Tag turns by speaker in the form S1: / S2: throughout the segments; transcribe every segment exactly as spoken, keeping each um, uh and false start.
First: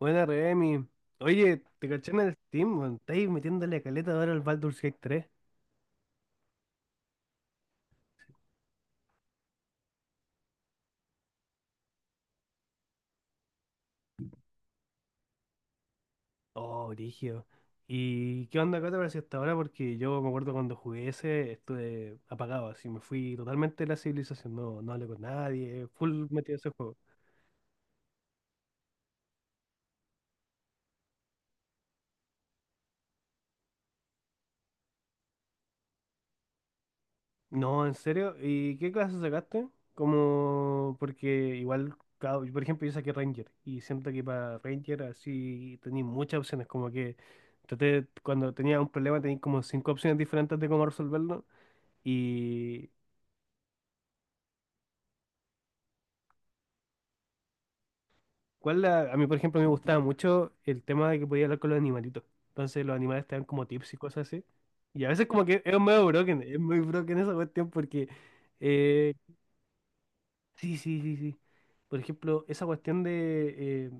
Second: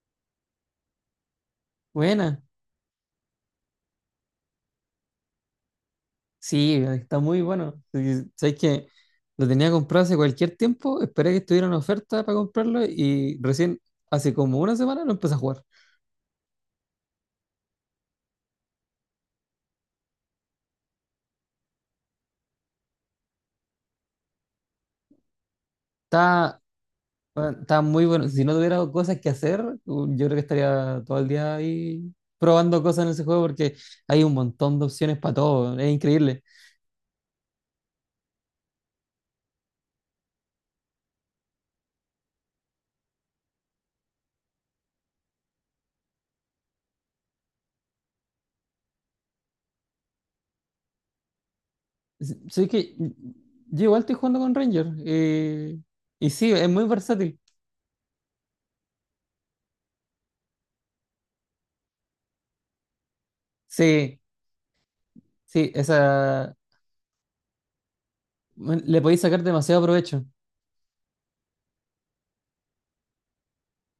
S1: Buena, Remy. Oye, te caché en el
S2: Buena,
S1: Steam, weón. Estáis metiéndole caleta ahora al Baldur's Gate tres.
S2: sí, está muy bueno. Y sabes que lo tenía comprado hace cualquier tiempo, esperé que estuviera en oferta para comprarlo y recién hace como una semana lo empecé a jugar.
S1: Oh, brígido. ¿Y qué onda acá te pareció hasta ahora? Porque yo me acuerdo cuando jugué ese, estuve apagado, así me fui totalmente de la civilización. No, no hablé con nadie, full metido en
S2: Está,
S1: ese juego.
S2: bueno, está muy bueno. Si no tuviera cosas que hacer, uh, yo creo que estaría todo el día ahí probando cosas en ese juego porque hay un montón de opciones para todo. Es increíble.
S1: No, ¿en serio? ¿Y qué clase sacaste? Como, porque igual, cada- por ejemplo, yo saqué Ranger y siento que para Ranger así tenéis muchas opciones, como que traté, cuando tenía un problema tenéis como cinco opciones diferentes de cómo resolverlo.
S2: S- Sabes
S1: Y
S2: que yo igual estoy jugando con Ranger eh, y sí, es muy versátil.
S1: cuál la- a mí, por ejemplo, me gustaba mucho el tema de que podía hablar con los animalitos. Entonces los animales te dan como tips y
S2: Sí,
S1: cosas así. Y a veces como que
S2: sí,
S1: es medio broken,
S2: esa,
S1: es muy broken esa cuestión porque...
S2: bueno, le
S1: eh,
S2: podéis sacar demasiado provecho.
S1: Sí, sí, sí, sí. Por ejemplo, esa cuestión de... eh,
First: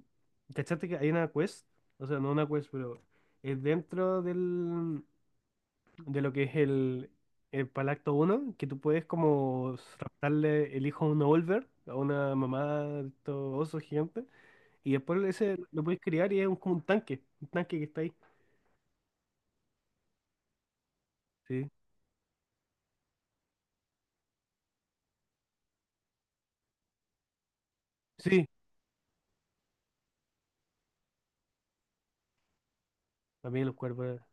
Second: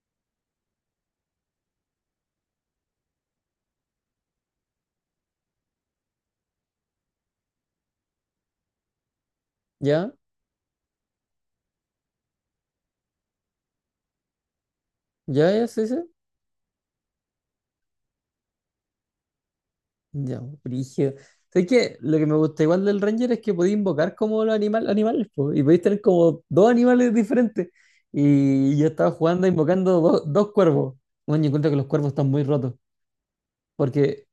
S1: ¿cachaste que hay una quest? O sea, no una quest, pero es dentro del, de lo que es el, el Palacto uno que tú puedes como
S2: Ya,
S1: raptarle el hijo a un olver a una mamá de estos osos gigantes, y después
S2: ya,
S1: ese
S2: ya,
S1: lo
S2: sí, sí.
S1: puedes criar y es un- como un tanque, un tanque que está ahí.
S2: Ya, brígido. Sé
S1: Sí,
S2: que lo que me gusta igual del Ranger es que podía invocar como los animal, animales, po, y podéis tener como dos animales diferentes.
S1: sí,
S2: Y yo estaba jugando invocando dos dos cuervos. Bueno, yo encuentro que los cuervos están muy rotos,
S1: también los cuervos.
S2: porque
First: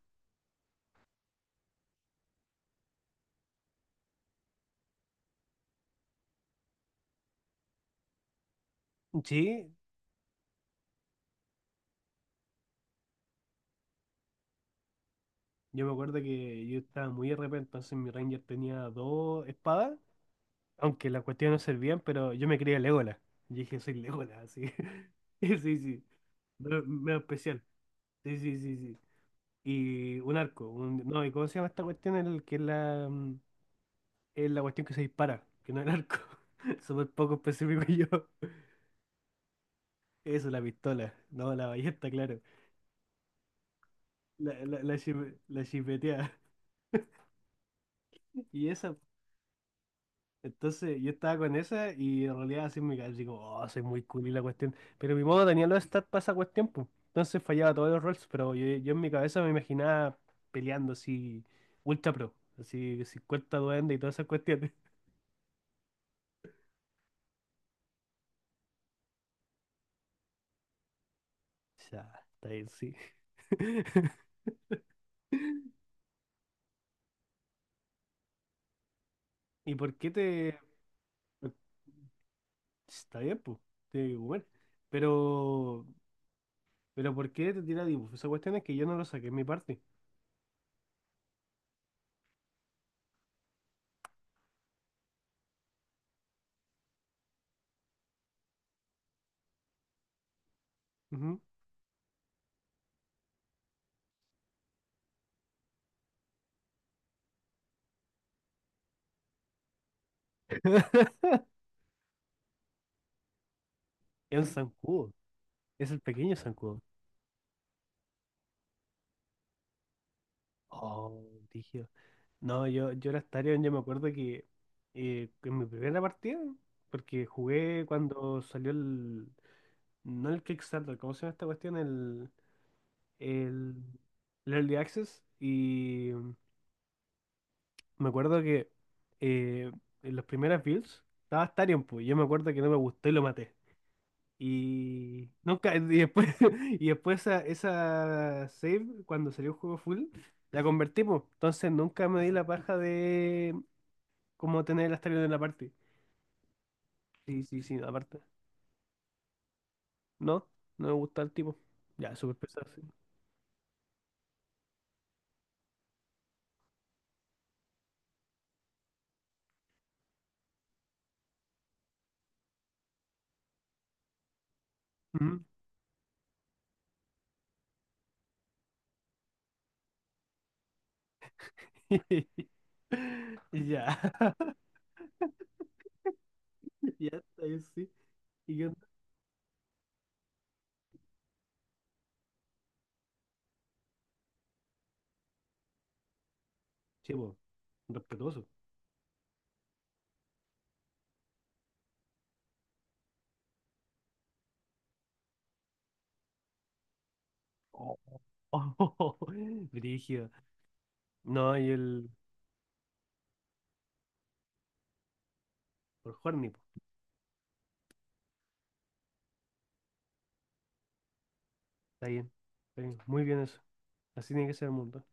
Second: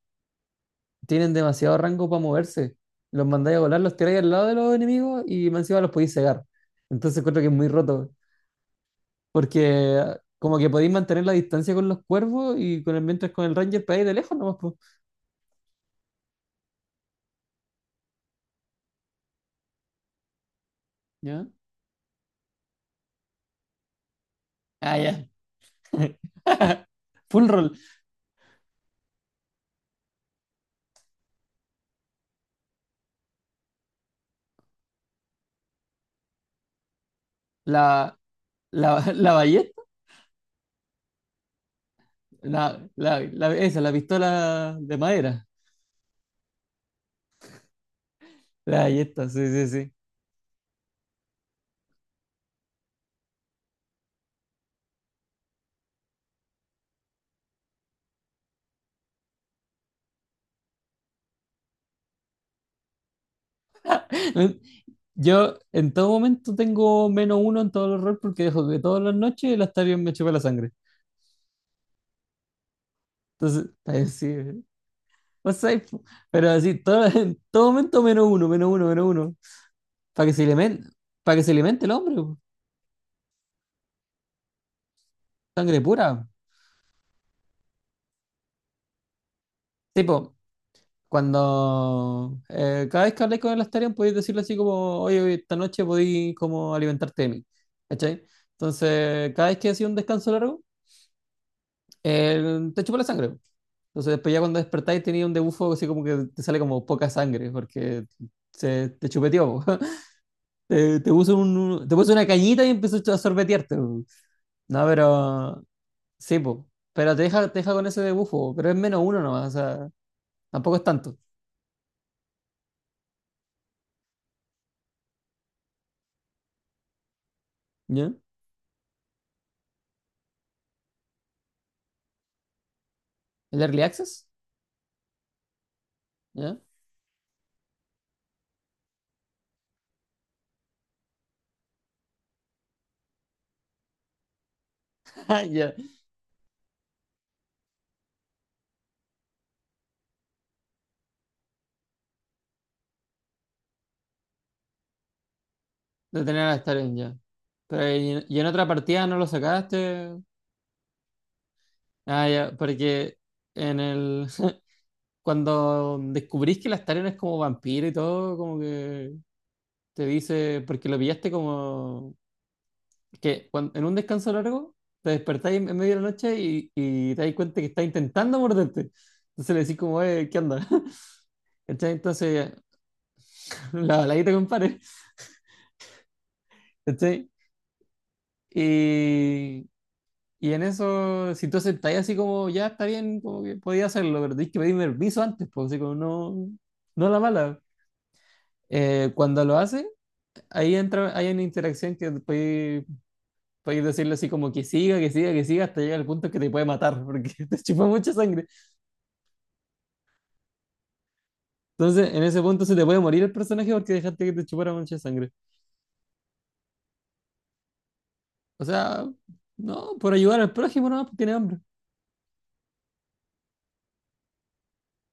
S2: tienen demasiado rango para moverse. Los mandáis a volar, los tiráis al lado de los enemigos y más encima los podéis cegar. Entonces encuentro que es muy roto,
S1: Sí,
S2: porque como que podéis mantener la distancia con los cuervos y con el, mientras con el Ranger pegáis de lejos nomás, pues.
S1: yo me acuerdo que yo estaba muy R P, entonces mi ranger tenía dos espadas. Aunque la
S2: ¿Ya?
S1: cuestión no servían, pero yo me creía Legolas. Y dije, soy Legolas, así.
S2: Ah, ya.
S1: Sí, sí. Pero medio
S2: Full
S1: especial.
S2: roll.
S1: Sí, sí, sí, sí. Y un arco. un- No, ¿y cómo se llama esta cuestión? El que es la, mm, es la cuestión que se dispara, que no es el arco. Súper poco específico yo.
S2: La, la, la ballesta,
S1: Eso, la pistola. No, la ballesta, claro.
S2: la, la, la- esa, la
S1: La,
S2: pistola
S1: la, la,
S2: de
S1: chipe-
S2: madera.
S1: la chipeteada. Y
S2: La
S1: esa,
S2: ballesta, sí, sí, sí.
S1: entonces yo estaba con esa y en realidad así me cabeza, digo, oh, soy muy cool y la cuestión. Pero mi modo tenía los stats para esa cuestión, pues. Entonces fallaba todos los rolls, pero yo, yo en mi cabeza me imaginaba peleando así, ultra pro, así cincuenta duendes y todas esas cuestiones.
S2: Yo en todo momento tengo menos uno en todos los rolls porque dejo que todas las noches el Astarion me chupa la sangre.
S1: Ya, está bien, sí.
S2: Entonces, así, no sé, po. Pero así, todo- en todo momento menos uno, menos uno, menos uno.
S1: ¿Y por qué
S2: Para que se
S1: te...?
S2: alimente, para que se alimente el hombre, po.
S1: Está bien, pues, tiene que comer.
S2: Sangre
S1: Pero,
S2: pura.
S1: pero ¿por qué te tira dibujo? Esa cuestión es que yo no lo saqué en mi parte.
S2: Tipo, cuando eh, cada vez que habléis con el Astarion podéis decirle así como, oye, oye, esta noche podéis como alimentarte de mí. ¿Cachai? Entonces, cada vez que hacía un descanso largo,
S1: Ujú.
S2: él te chupa la sangre. Entonces, después ya cuando despertáis tenía un debufo así como que te sale como poca sangre, porque se, te chupeteó. Te, te puso un- te puso una cañita y empezó a sorbetearte, po.
S1: Es un
S2: No,
S1: zancudo,
S2: pero
S1: es el pequeño
S2: sí, pues.
S1: zancudo.
S2: Pero te deja, te deja con ese debufo, pero es menos uno nomás, o sea, tampoco es tanto.
S1: Oh, dije no, yo, yo era Starion, yo me acuerdo que eh, en mi primera partida, porque jugué
S2: ¿Ya?
S1: cuando salió el. No el Kickstarter, ¿cómo se llama esta cuestión? El,
S2: ¿El
S1: el,
S2: Early Access?
S1: el Early Access. Y
S2: ¿Ya?
S1: me acuerdo que eh, en las primeras builds estaba Starion, pues yo me acuerdo que no me gustó y lo maté. Y
S2: Ya.
S1: nunca, y después, y después esa, esa save, cuando salió el juego full, la convertimos. Entonces nunca me di la paja de como tener el Astarion en la parte.
S2: De tener a Staren, ya.
S1: Sí, sí, sí,
S2: Pero
S1: aparte.
S2: y, y en otra partida no lo sacaste.
S1: No, no me gusta el tipo. Ya,
S2: Ah,
S1: súper
S2: ya,
S1: pesado, sí.
S2: porque en el cuando descubrís que la Staren es como vampiro y todo, como que te dice, porque lo pillaste como que cuan- en un descanso largo te
S1: Ujú.
S2: despertáis en en medio de la noche y, y te das cuenta que está intentando morderte. Entonces le decís como, eh, ¿qué onda? ¿Cachai? Entonces,
S1: Ya,
S2: la baladita, compadre.
S1: ya
S2: ¿Cachai?
S1: está, yo sí. ¿Y qué onda?
S2: Y, y en eso, si tú aceptáis así como, ya está bien, como que podía hacerlo, pero tenéis que pedirme permiso antes, pues así como no, no a
S1: Sí,
S2: la
S1: po,
S2: mala.
S1: respetuoso.
S2: Eh, cuando lo hace, ahí entra, hay una interacción que podéis, podéis decirle así como que siga, que siga, que siga, hasta llegar al punto que te puede matar, porque te chupa
S1: Oh,
S2: mucha sangre.
S1: oh, brígido. No, y el
S2: Entonces, en ese punto se te puede morir el personaje porque dejaste que te chupara mucha sangre.
S1: por Horny, po.
S2: O sea, no, por ayudar al prójimo, no, tiene hambre,
S1: Está bien, está bien. Muy bien eso. Así tiene que ser el mundo.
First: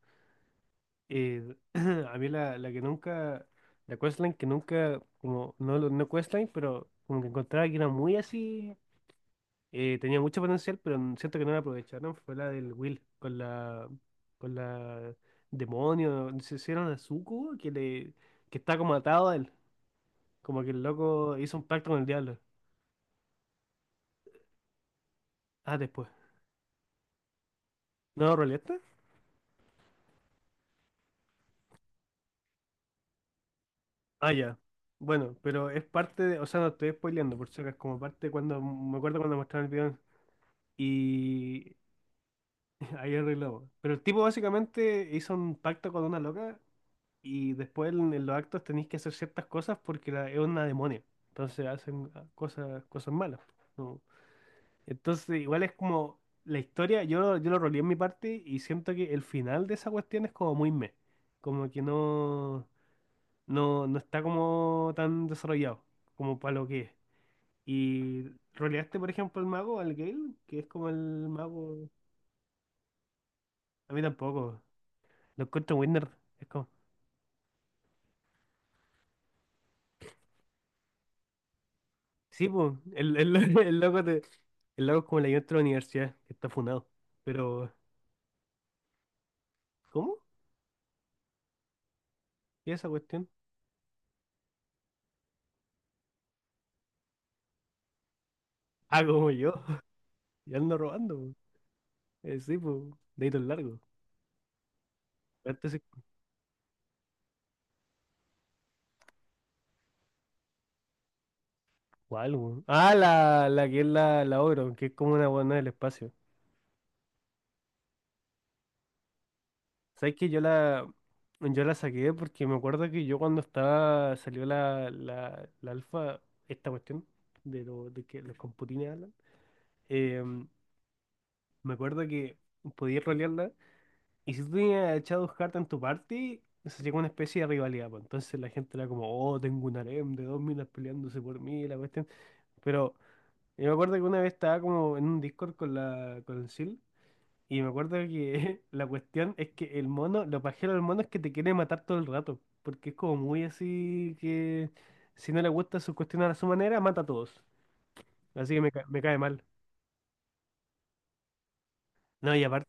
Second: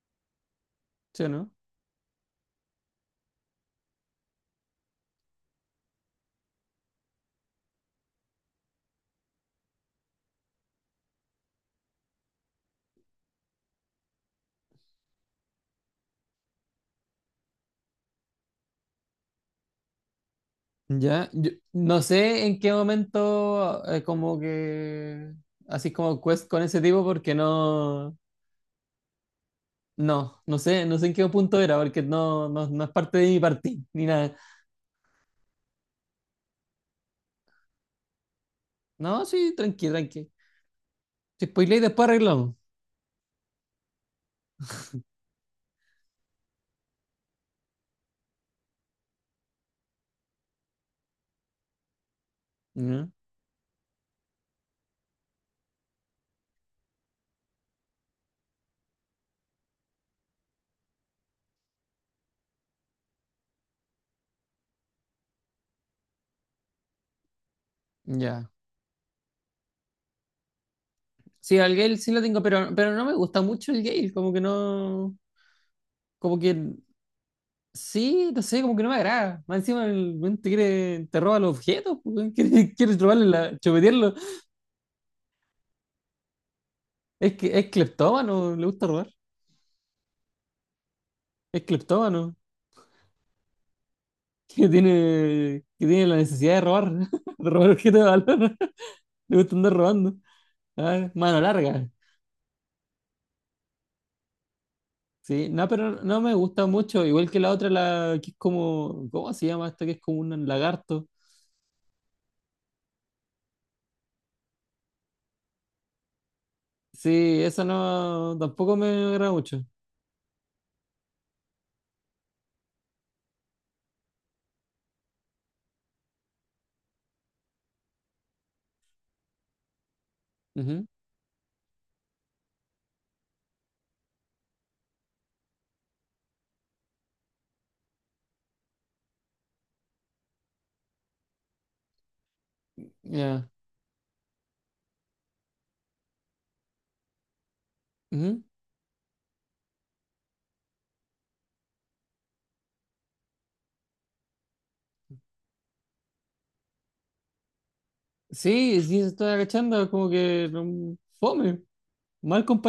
S2: ¿sí o no?
S1: Eh, a mí la, la que nunca, la questline que nunca, como, no, lo- no questline, pero como que encontraba que era muy así, eh, tenía mucho potencial, pero n- siento que no la aprovecharon, fue la del Will con la, con la demonio, se hicieron a Zuko que le, que está como atado a él, como que el
S2: Ya,
S1: loco
S2: yo
S1: hizo un pacto con
S2: no
S1: el diablo.
S2: sé en qué momento eh, como que
S1: Ah,
S2: así
S1: después.
S2: como quest con ese tipo porque no,
S1: ¿No, Roleta?
S2: no, no sé, no sé en qué punto era porque no, no, no es parte de mi partida ni
S1: Ah,
S2: nada.
S1: ya. Bueno, pero es parte de, o sea, no estoy spoileando, por si acaso, es como parte de cuando, me acuerdo
S2: No,
S1: cuando
S2: sí,
S1: mostraron el
S2: tranqui,
S1: video.
S2: tranqui. Si
S1: Y
S2: spoileáis, después arreglamos.
S1: ahí arreglamos. Pero el tipo básicamente hizo un pacto con una loca y después en, en los actos tenéis que hacer ciertas cosas porque la, es una demonia. Entonces hacen ah, cosas,
S2: Ya.
S1: cosas malas. ¿No? Entonces igual es como la historia, yo, lo- yo lo roleé en mi parte y siento que el final de esa cuestión es como muy meh. Como que no, no, no está como tan desarrollado como para lo que es. Y
S2: Ya.
S1: roleaste, por ejemplo, el mago, al Gale, que es como el
S2: Sí, al
S1: mago...
S2: Gale sí lo tengo, pero, pero no me gusta mucho el
S1: A mí
S2: Gale, como que
S1: tampoco.
S2: no,
S1: Lo encuentro winner.
S2: como que sí, no sé, como que no me agrada. Más encima el weón te quiere, te roba los objetos, pues, weón,
S1: Sí, pues,
S2: quiere, quiere
S1: el,
S2: robarle
S1: el,
S2: la,
S1: el loco
S2: chupetearlo.
S1: de, el loco es como el ayudante de la universidad, que está funado.
S2: Es que es
S1: Pero,
S2: cleptómano, le gusta robar.
S1: ¿cómo?
S2: Es cleptómano.
S1: ¿y esa cuestión?
S2: Que, tiene, que tiene la necesidad de robar, de robar objetos de valor.
S1: Ah, como
S2: Le
S1: yo,
S2: gusta andar robando.
S1: ya ando
S2: Ah,
S1: robando, po.
S2: mano larga.
S1: Eh, sí, pues, deditos largos.
S2: Sí, no,
S1: Antes, es-
S2: pero no me gusta mucho. Igual que la otra, la que es como. ¿Cómo se llama esta? Que es como un lagarto.
S1: ¿cuál, po? Ah, la, la que es la, la Ogro, que es como una buena del espacio.
S2: Sí, esa no. Tampoco me agrada mucho.
S1: ¿Sabes que yo la, yo la saqué porque me acuerdo que yo cuando estaba, salió la, la, la alfa, esta cuestión, de, lo, de que los computines hablan, eh,
S2: Ujú,
S1: me acuerdo que podía rolearla. Y si tú tenías a Shadowheart en tu party, se llegó una especie de rivalidad, pues. Entonces la gente era como, oh, tengo un harem de dos minas peleándose por mí, la cuestión. Pero
S2: ya.
S1: yo me acuerdo que una vez estaba como en un Discord con la con el Sil, y me acuerdo
S2: Ujú.
S1: que la cuestión es que el mono, lo pajero del mono es que te quiere matar todo el rato, porque es como muy así que si no le gusta su cuestión a su manera, mata a todos. Así que me,
S2: Sí,
S1: ca-
S2: sí,
S1: me
S2: se
S1: cae
S2: está
S1: mal.
S2: agachando. Como que no- fome.
S1: No, y
S2: Mal
S1: aparte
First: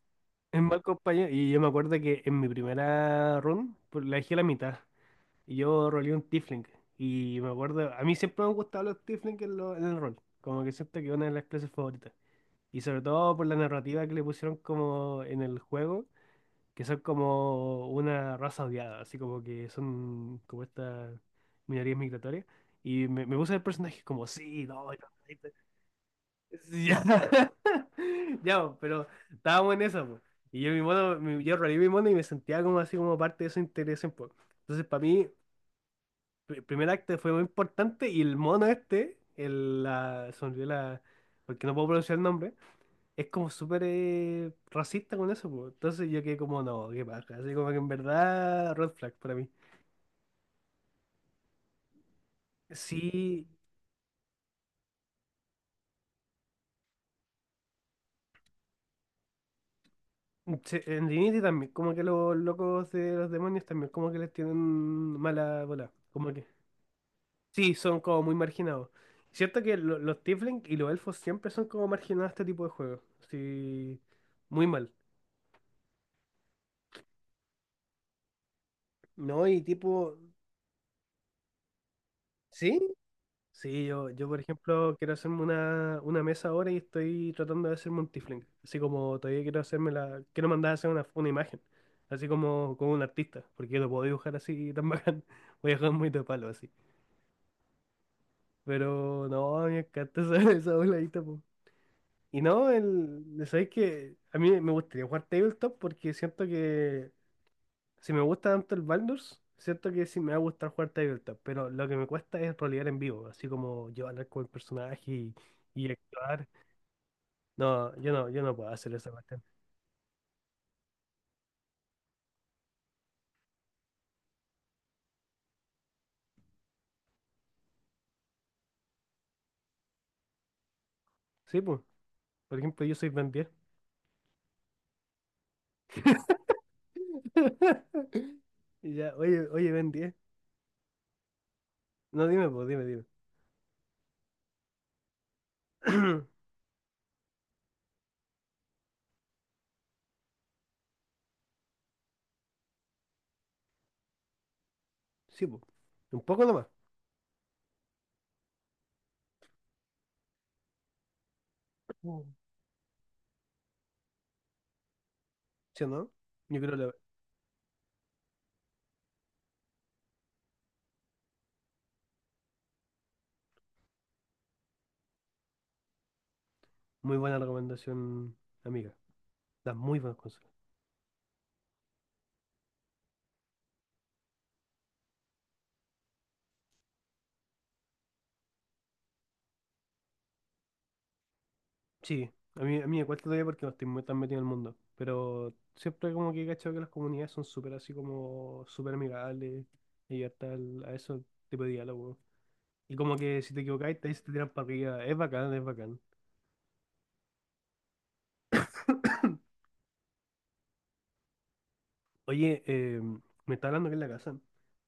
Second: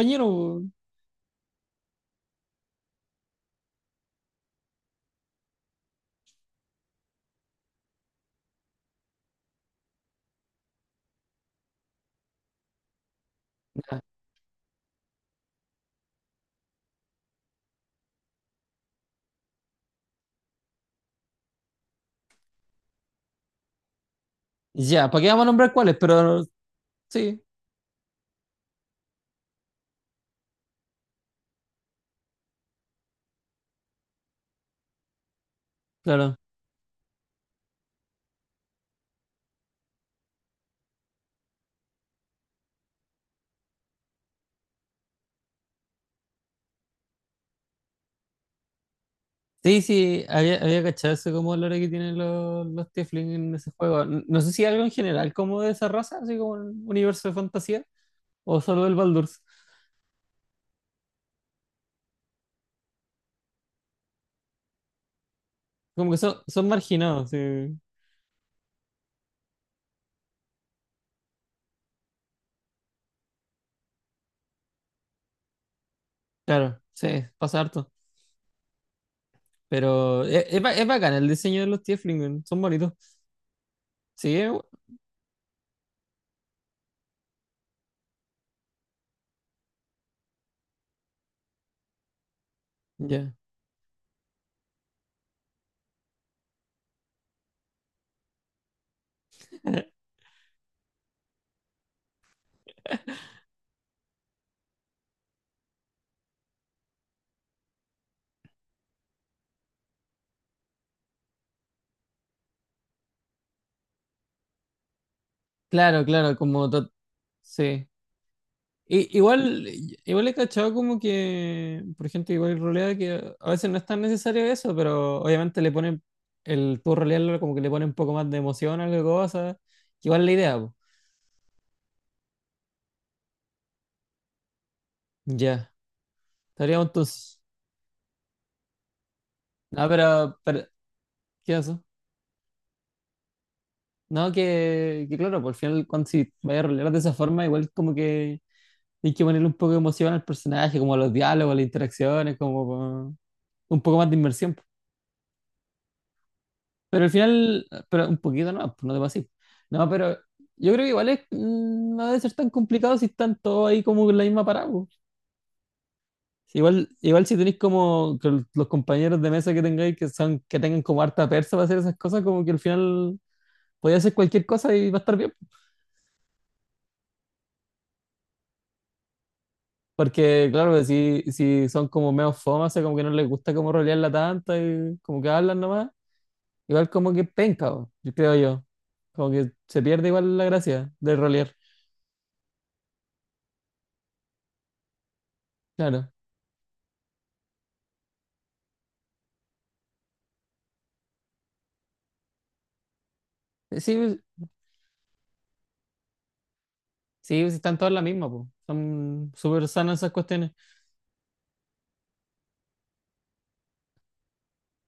S1: es mal compañero, y yo me acuerdo que en mi primera run, pues, la dejé a la mitad. Y yo roleé un tiefling. Y me acuerdo, a mí siempre me han gustado los tiefling en, lo- en el rol. Como que siento que es una de las clases favoritas. Y sobre todo por la
S2: Po.
S1: narrativa que le pusieron como en el juego, que son como una raza odiada, así como que son como estas minorías migratorias. Y me, me puse el personaje como, sí, no, yo-
S2: Ya, ¿para qué vamos a nombrar cuáles? Pero
S1: sí, ya,
S2: sí,
S1: ya, po, pero estábamos en esa, po. Y yo mi mono, mi- yo roleé mi mono y me sentía como así como parte de esa interés un. Entonces para mí
S2: claro.
S1: pr- primer acto fue muy importante y el mono este, el, la, se me olvidó la, porque no puedo pronunciar el nombre, es como súper eh, racista con eso, po. Entonces yo quedé como, no, qué paja, así como que en verdad, red flag para mí.
S2: Sí, sí, había, había cachado eso como el olor que tienen los, los Tiefling
S1: Sí,
S2: en ese juego. N- No sé si algo en general como de esa raza, así como un universo de fantasía, o solo del Baldur's.
S1: se- en Divinity también, como que los locos de los demonios también, como que les tienen mala bola,
S2: Como que
S1: como
S2: son,
S1: que,
S2: son marginados, sí.
S1: sí, son como muy marginados. Cierto que lo- los tiefling y los elfos siempre son como marginados a este tipo de juegos, sí, muy mal.
S2: Claro, sí, pasa harto.
S1: No, y tipo,
S2: Pero es, es, ba- es bacán el diseño de los Tiefling, weón, son
S1: ¿sí?
S2: bonitos.
S1: Sí, yo, yo
S2: Sí,
S1: por
S2: eh,
S1: ejemplo quiero hacerme una, una mesa ahora y estoy tratando de hacerme un tiefling. Así como todavía quiero hacerme la, quiero mandar a hacer una, una imagen, así como, como un
S2: ya.
S1: artista, porque yo no puedo dibujar así tan bacán. Voy a dejar muy de palo así. Pero no, me encanta esa, esa voladita, po. Y no, el, sabéis que a mí me gustaría jugar tabletop porque siento que si me gusta tanto el Baldur's, cierto que sí me va a gustar jugar Tabletop, pero lo que me cuesta es rolear en vivo, así como yo hablar con el personaje y, y
S2: Claro, claro,
S1: actuar.
S2: como... to- Sí.
S1: No, yo no, yo no puedo hacer
S2: I-
S1: esa cuestión.
S2: igual, igual he cachado como que, por gente que igual rolea, que a veces no es tan necesario eso, pero obviamente le ponen, el tú rolearlo como que le pone un poco más de emoción a la cosa, que igual es la idea, po.
S1: Sí, pues, por ejemplo, yo soy Ben diez.
S2: Ya, estaríamos entonces.
S1: Y ya, oye, oye,
S2: No,
S1: Ben diez.
S2: pero, pero, ¿qué pasó?
S1: No, dime, pues, dime, dime.
S2: No, que, que claro, por final, cuando si vaya a rolear de esa forma, igual como que hay que ponerle un poco de emoción al personaje, como a los diálogos, a las interacciones, como pa- un poco más de inmersión.
S1: Sí, pues, un poco nomás.
S2: Pero al final, pero un poquito no, pues no te pases. No, pero yo creo que igual es, mm, no debe
S1: Mm.
S2: ser tan complicado si están todos ahí como en la misma parada, po.
S1: ¿Sí o no?
S2: Si
S1: Yo creo que
S2: Igual,
S1: la-
S2: igual si tenéis como que los compañeros de mesa que tengáis que son, que tengan como harta persa para hacer esas cosas, como que al final podéis hacer cualquier cosa y va a estar bien.
S1: muy buena recomendación, amiga. Das muy buenas cosas.
S2: Porque claro, pues, si, si son como medio fomas, o sea, como que no les gusta como rolearla tanta y como que hablan nomás, igual como que penca, po, yo creo yo. Como que se pierde igual la gracia de rolear.
S1: Sí, a mí, a mí me cuesta todavía porque no estoy muy tan metido en el mundo, pero
S2: Claro.
S1: siempre como que he cachado que las comunidades son súper así como súper amigables y abiertas al- a ese tipo de diálogo. Y como que si te
S2: Eh,
S1: equivocáis, te,
S2: sí,
S1: te tiran para arriba. Es bacán, es bacán.
S2: sí, pues, están todas las mismas, po. Son súper sanas esas cuestiones.
S1: Oye, eh, me está hablando que en la casa.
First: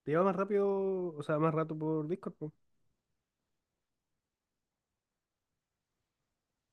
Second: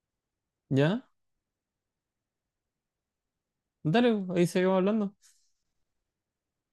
S1: Te lleva más rápido,
S2: ¿Ya?
S1: o sea, más rato por Discord.
S2: Dale, ahí seguimos hablando.